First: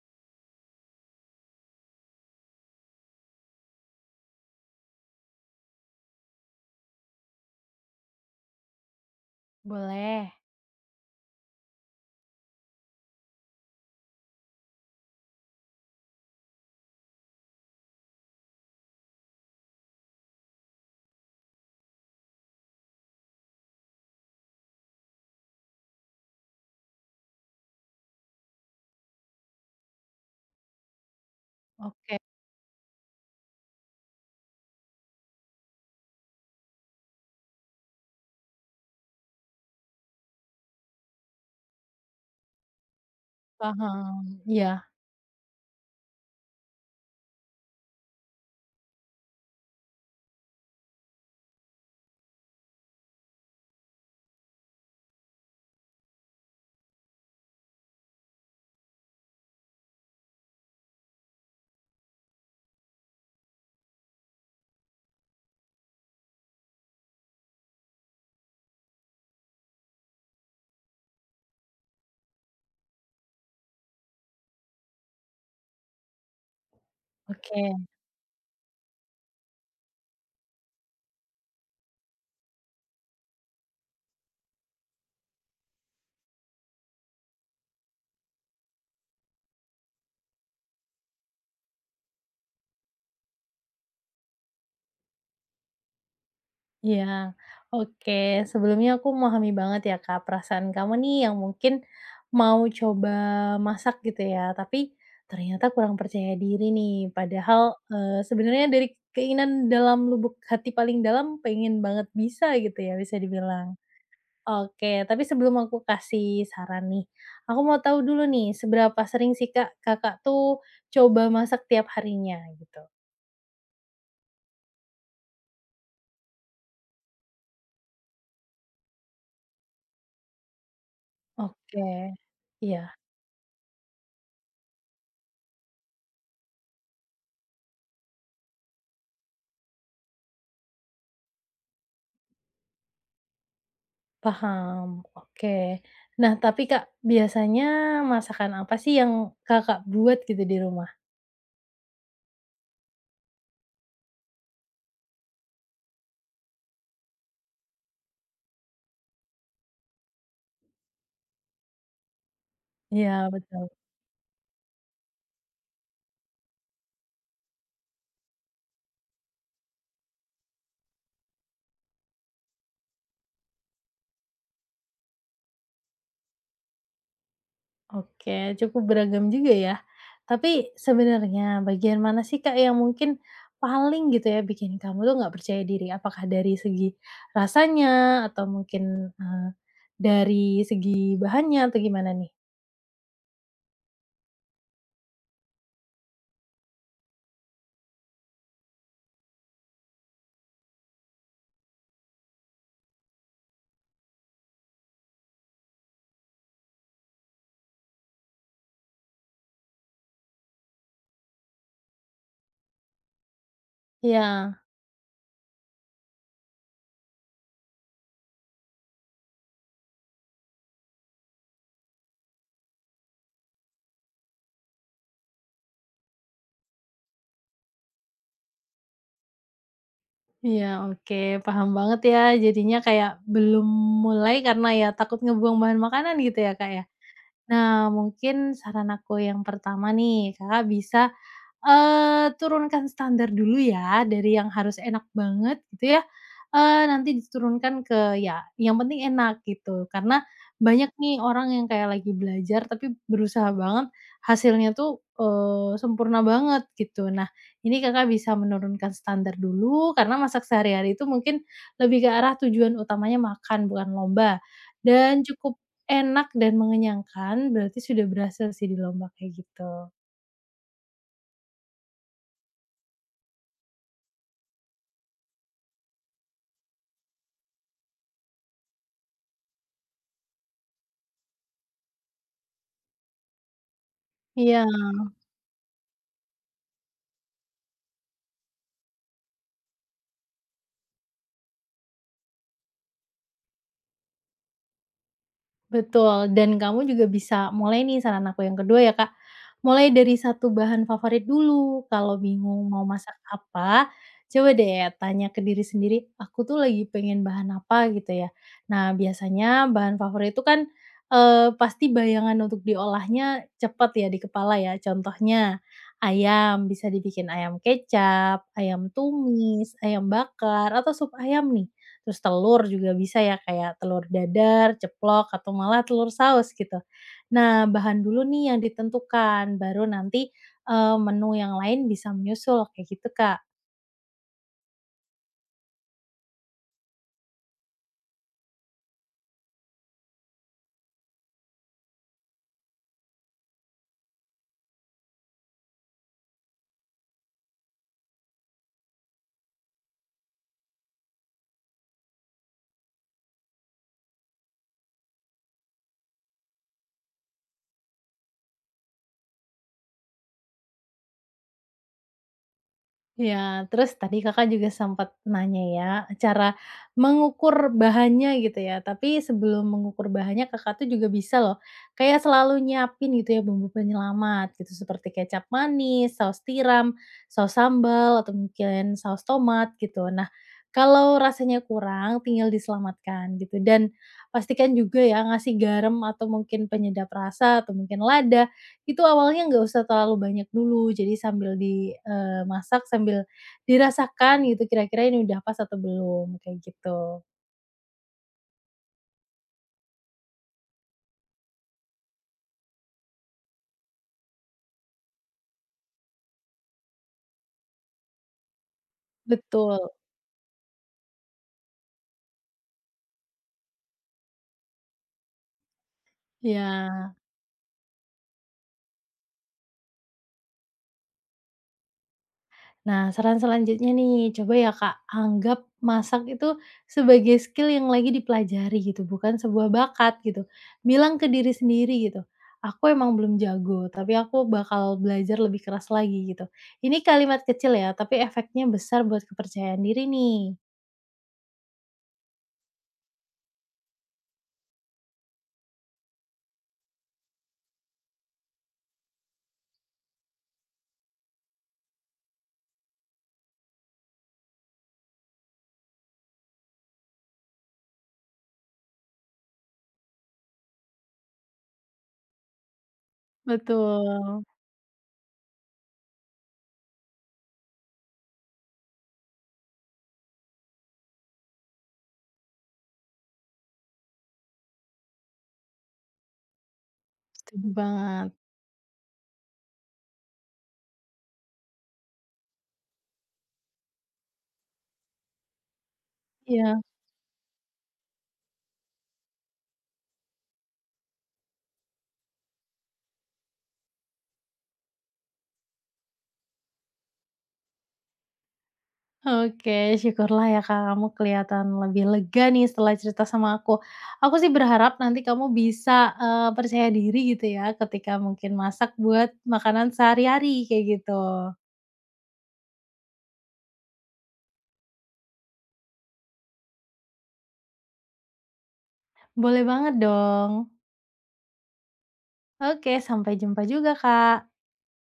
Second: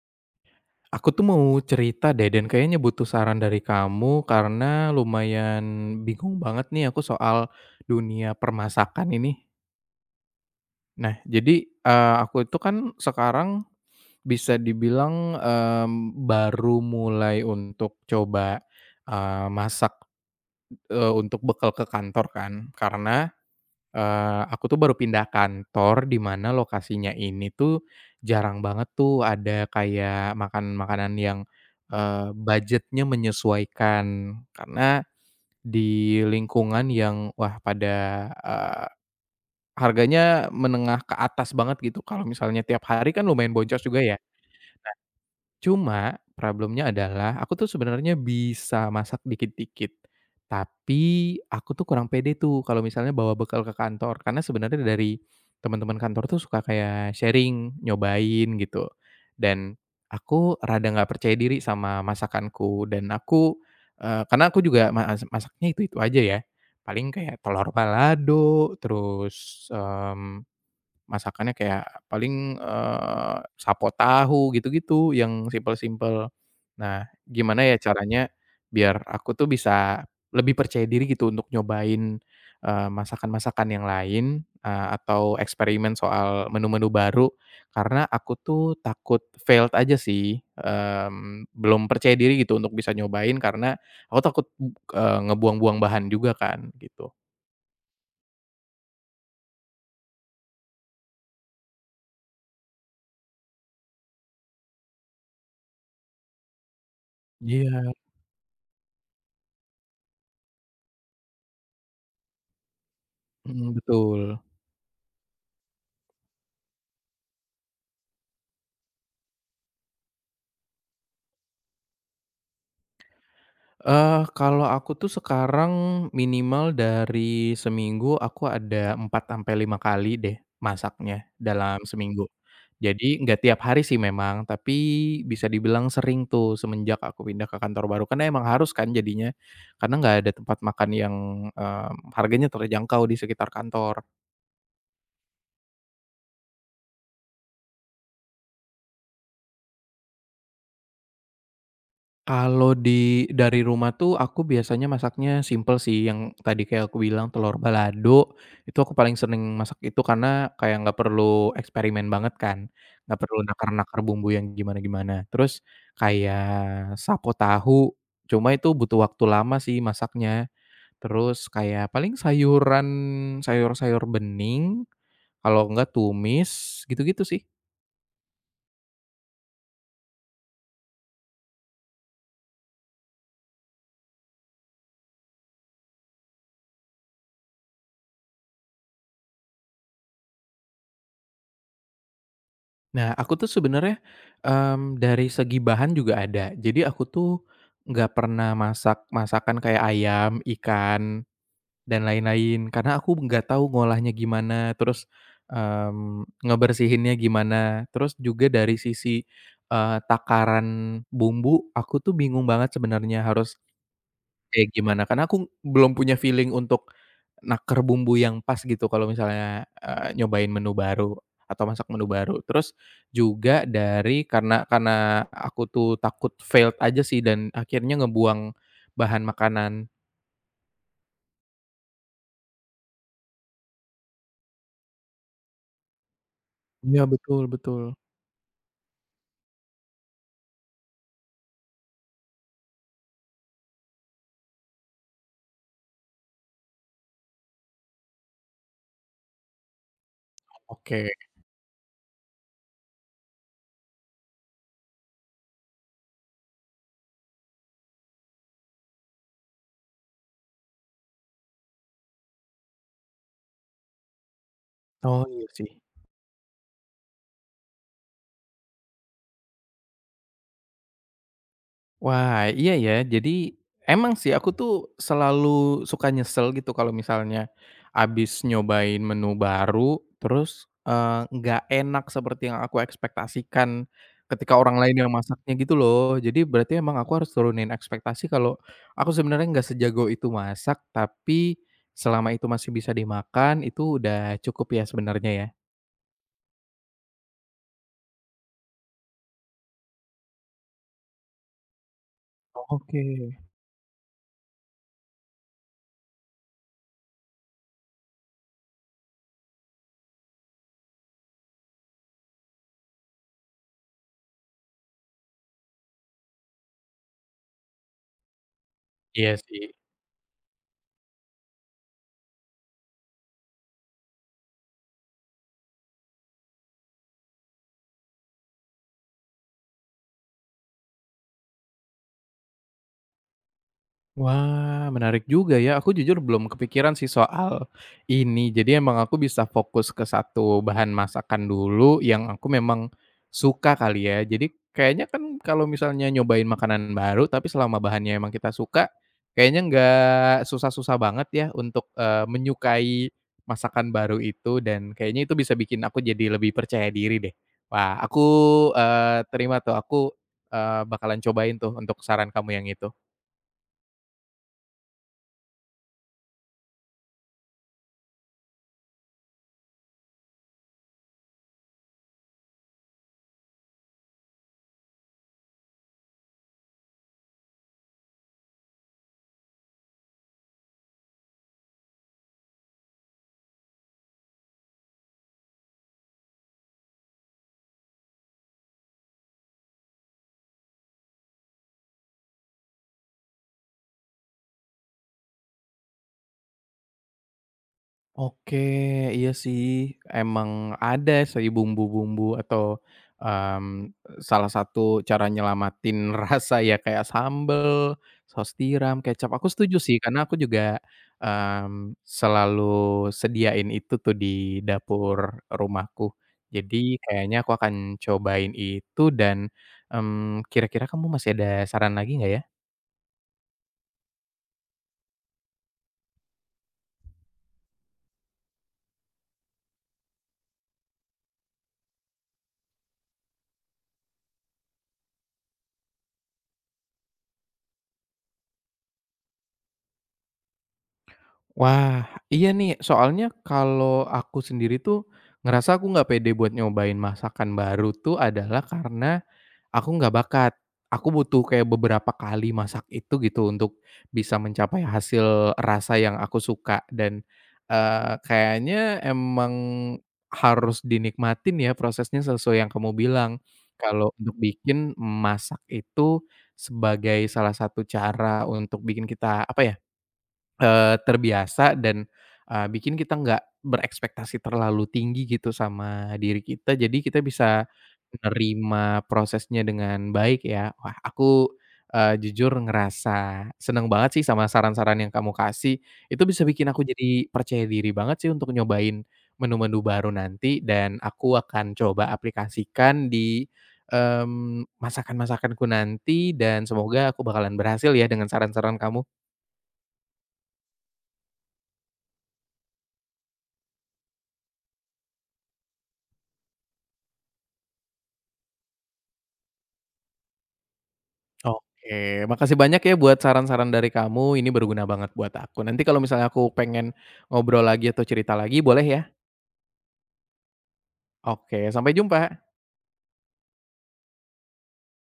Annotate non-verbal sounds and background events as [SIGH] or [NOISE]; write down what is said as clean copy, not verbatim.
Aku tuh mau cerita deh dan kayaknya butuh saran dari kamu karena lumayan bingung banget nih aku soal dunia permasakan ini. Boleh, Nah, jadi, aku itu kan sekarang bisa dibilang, baru mulai untuk coba, masak, untuk bekal ke kantor kan. Karena aku tuh baru pindah kantor di mana lokasinya ini tuh jarang banget tuh ada kayak makan makanan yang, oke, eee, budgetnya menyesuaikan. Karena di lingkungan yang wah pada harganya menengah ke atas banget gitu. Kalau misalnya tiap hari kan lumayan boncos juga ya. paham. Iya, Cuma problemnya adalah aku tuh sebenarnya bisa masak dikit-dikit, tapi aku tuh kurang pede tuh kalau misalnya bawa bekal ke kantor. Karena sebenarnya dari teman-teman kantor tuh suka kayak sharing, nyobain gitu. Dan aku rada nggak percaya diri sama masakanku dan aku, karena aku juga masaknya itu-itu aja ya. Paling kayak telur balado, terus. Masakannya kayak paling, sapo tahu gitu-gitu yang simpel-simpel. Nah, gimana ya oke, caranya biar aku tuh bisa lebih percaya diri gitu untuk nyobain, masakan-masakan yang lain, atau eksperimen soal menu-menu baru, karena aku tuh takut failed aja sih, belum percaya diri gitu untuk bisa nyobain karena aku takut, ngebuang-buang bahan juga kan iya, gitu. oke. Sebelumnya aku memahami banget ya, Kak, perasaan kamu nih yang mungkin mau coba masak gitu ya, tapi ternyata kurang percaya diri nih. Padahal, Iya, sebenarnya dari keinginan dalam lubuk hati paling dalam pengen banget bisa gitu ya, bisa mhm, dibilang. betul. Oke, tapi sebelum aku kasih saran nih, aku mau tahu dulu nih, seberapa sering sih, Kak, Kakak tuh coba masak tiap harinya gitu? Kalau aku tuh sekarang minimal dari seminggu aku ada 4 sampai 5 kali deh masaknya dalam Oke, seminggu. iya Jadi nggak tiap hari sih memang, tapi bisa dibilang sering tuh semenjak aku pindah ke kantor baru, karena emang harus kan jadinya, karena nggak ada tempat makan yang harganya terjangkau di sekitar kantor. paham, oke. Nah tapi Kak, biasanya masakan apa sih yang Kakak buat gitu di rumah? Kalau dari rumah tuh aku biasanya masaknya simple sih, yang tadi kayak aku bilang telur balado, itu aku paling seneng masak itu karena kayak nggak perlu eksperimen banget kan, Iya nggak perlu betul, nakar-nakar bumbu yang gimana-gimana. Terus kayak sapo tahu, cuma itu butuh waktu lama sih masaknya. Terus kayak paling sayuran sayur-sayur bening, kalau nggak tumis, gitu-gitu sih. oke, cukup beragam juga ya. Tapi sebenarnya bagian mana sih Kak yang mungkin paling gitu ya bikin kamu tuh nggak percaya diri? Apakah dari segi rasanya atau mungkin, eee, dari segi bahannya atau gimana nih? Nah, aku tuh sebenarnya, dari segi bahan juga ada. Jadi aku tuh nggak pernah masak masakan kayak ayam, ikan, dan lain-lain, karena aku nggak tahu ngolahnya gimana, terus, ngebersihinnya gimana. Terus juga dari sisi, takaran bumbu, aku tuh bingung banget sebenarnya harus Iya. kayak gimana, karena aku belum punya feeling untuk naker bumbu yang pas gitu kalau misalnya, nyobain menu baru atau masak menu baru. Terus juga dari karena aku tuh takut failed aja sih dan akhirnya ngebuang bahan makanan. Iya, oke, paham banget ya. Jadinya kayak belum mulai karena ya takut ngebuang bahan makanan gitu ya, Kak, ya. Iya betul Nah, betul. mungkin saran aku yang pertama nih, Kakak bisa turunkan standar dulu ya, dari yang harus enak banget gitu ya, nanti diturunkan ke ya yang penting enak gitu. Karena banyak Oke. nih orang yang kayak lagi belajar tapi berusaha banget hasilnya tuh, sempurna banget gitu. Nah, ini Kakak bisa menurunkan standar dulu karena masak sehari-hari itu mungkin lebih ke arah tujuan utamanya makan bukan lomba, dan Oh iya cukup sih. enak dan mengenyangkan berarti sudah berhasil sih di lomba kayak gitu. Wah, iya ya. Jadi, emang sih aku tuh selalu suka nyesel gitu kalau misalnya abis nyobain menu baru, terus, nggak enak seperti yang aku ekspektasikan ketika Iya. orang lain yang masaknya gitu loh. Jadi berarti emang aku harus turunin ekspektasi kalau aku sebenarnya nggak sejago itu masak, tapi selama itu masih bisa dimakan, itu udah cukup ya sebenarnya ya. Betul, dan kamu juga bisa mulai nih saran aku yang kedua ya Kak, mulai dari satu bahan favorit dulu, kalau bingung mau Oke. masak apa, coba deh tanya ke diri sendiri, "Aku tuh lagi pengen bahan apa?" Gitu ya. Nah biasanya bahan favorit itu kan, pasti bayangan untuk diolahnya cepat ya di kepala ya, contohnya ayam, bisa dibikin ayam kecap, ayam Iya tumis, sih. ayam bakar, atau sup ayam nih. Terus telur juga bisa ya, kayak telur dadar, ceplok, atau malah telur saus gitu. Nah, bahan dulu nih yang ditentukan, baru nanti, menu yang lain bisa menyusul, kayak gitu, Kak. Wah, menarik juga ya. Aku jujur belum kepikiran sih soal ini. Jadi emang aku bisa fokus ke satu bahan masakan dulu yang aku memang suka kali ya. Jadi kayaknya kan kalau misalnya nyobain makanan baru tapi selama bahannya emang kita suka, kayaknya nggak susah-susah banget ya untuk, menyukai masakan baru itu dan kayaknya itu bisa bikin aku jadi lebih percaya diri deh. Wah, aku terima tuh. Aku bakalan cobain tuh untuk saran kamu yang itu. Iya, terus tadi Kakak juga sempat nanya ya, cara mengukur bahannya gitu ya. Tapi sebelum mengukur bahannya Kakak tuh juga bisa loh, kayak selalu nyiapin gitu ya bumbu penyelamat gitu, seperti kecap manis, saus tiram, saus sambal, atau mungkin saus tomat gitu. Nah, kalau rasanya kurang tinggal diselamatkan gitu dan pastikan juga ya ngasih garam atau mungkin penyedap rasa atau mungkin lada itu awalnya nggak usah terlalu banyak dulu, jadi sambil dimasak sambil dirasakan gitu kira-kira ini udah pas atau belum, kayak gitu. Oke, iya sih, emang ada sih bumbu-bumbu atau, mmm, salah satu cara nyelamatin [LAUGHS] rasa ya kayak sambel, saus tiram, kecap, aku setuju Betul, sih karena aku juga, selalu sediain itu tuh di dapur rumahku. Jadi iya. kayaknya aku akan cobain itu dan, kira-kira kamu masih ada saran lagi nggak ya? Nah, saran selanjutnya nih, coba ya Kak, anggap masak itu sebagai skill yang lagi dipelajari gitu, bukan sebuah bakat gitu. Bilang ke diri sendiri gitu, "Aku emang belum jago, tapi aku bakal belajar lebih keras lagi," gitu. Ini kalimat kecil ya, tapi efeknya besar buat kepercayaan diri nih. Wah, iya nih, soalnya kalau aku sendiri tuh ngerasa aku nggak pede buat nyobain masakan baru tuh adalah karena aku nggak bakat. Aku butuh kayak beberapa kali masak itu gitu untuk bisa mencapai hasil rasa yang aku suka dan, kayaknya emang harus dinikmatin ya prosesnya sesuai yang kamu bilang. Kalau untuk Betul. bikin masak itu sebagai salah satu cara untuk bikin kita apa ya, terbiasa dan, bikin kita nggak berekspektasi terlalu tinggi gitu sama diri kita, jadi kita bisa Setuju banget. menerima prosesnya dengan baik ya. Wah aku jujur ngerasa seneng banget sih sama saran-saran yang kamu kasih, itu bisa bikin Iya, aku jadi percaya diri banget sih untuk nyobain menu-menu baru nanti dan aku akan coba aplikasikan di masakan-masakanku nanti dan semoga aku bakalan berhasil ya dengan saran-saran kamu. oke, syukurlah ya, Kak, kamu kelihatan lebih lega nih setelah cerita sama aku. Aku sih berharap nanti kamu bisa, percaya diri gitu ya ketika mungkin masak buat makanan sehari-hari kayak gitu. Oke, makasih banyak ya buat saran-saran dari kamu, ini berguna banget buat aku. Nanti kalau misalnya aku pengen ngobrol lagi atau cerita lagi boleh ya? Boleh banget dong. Oke, sampai jumpa. Oke, sampai jumpa juga, Kak.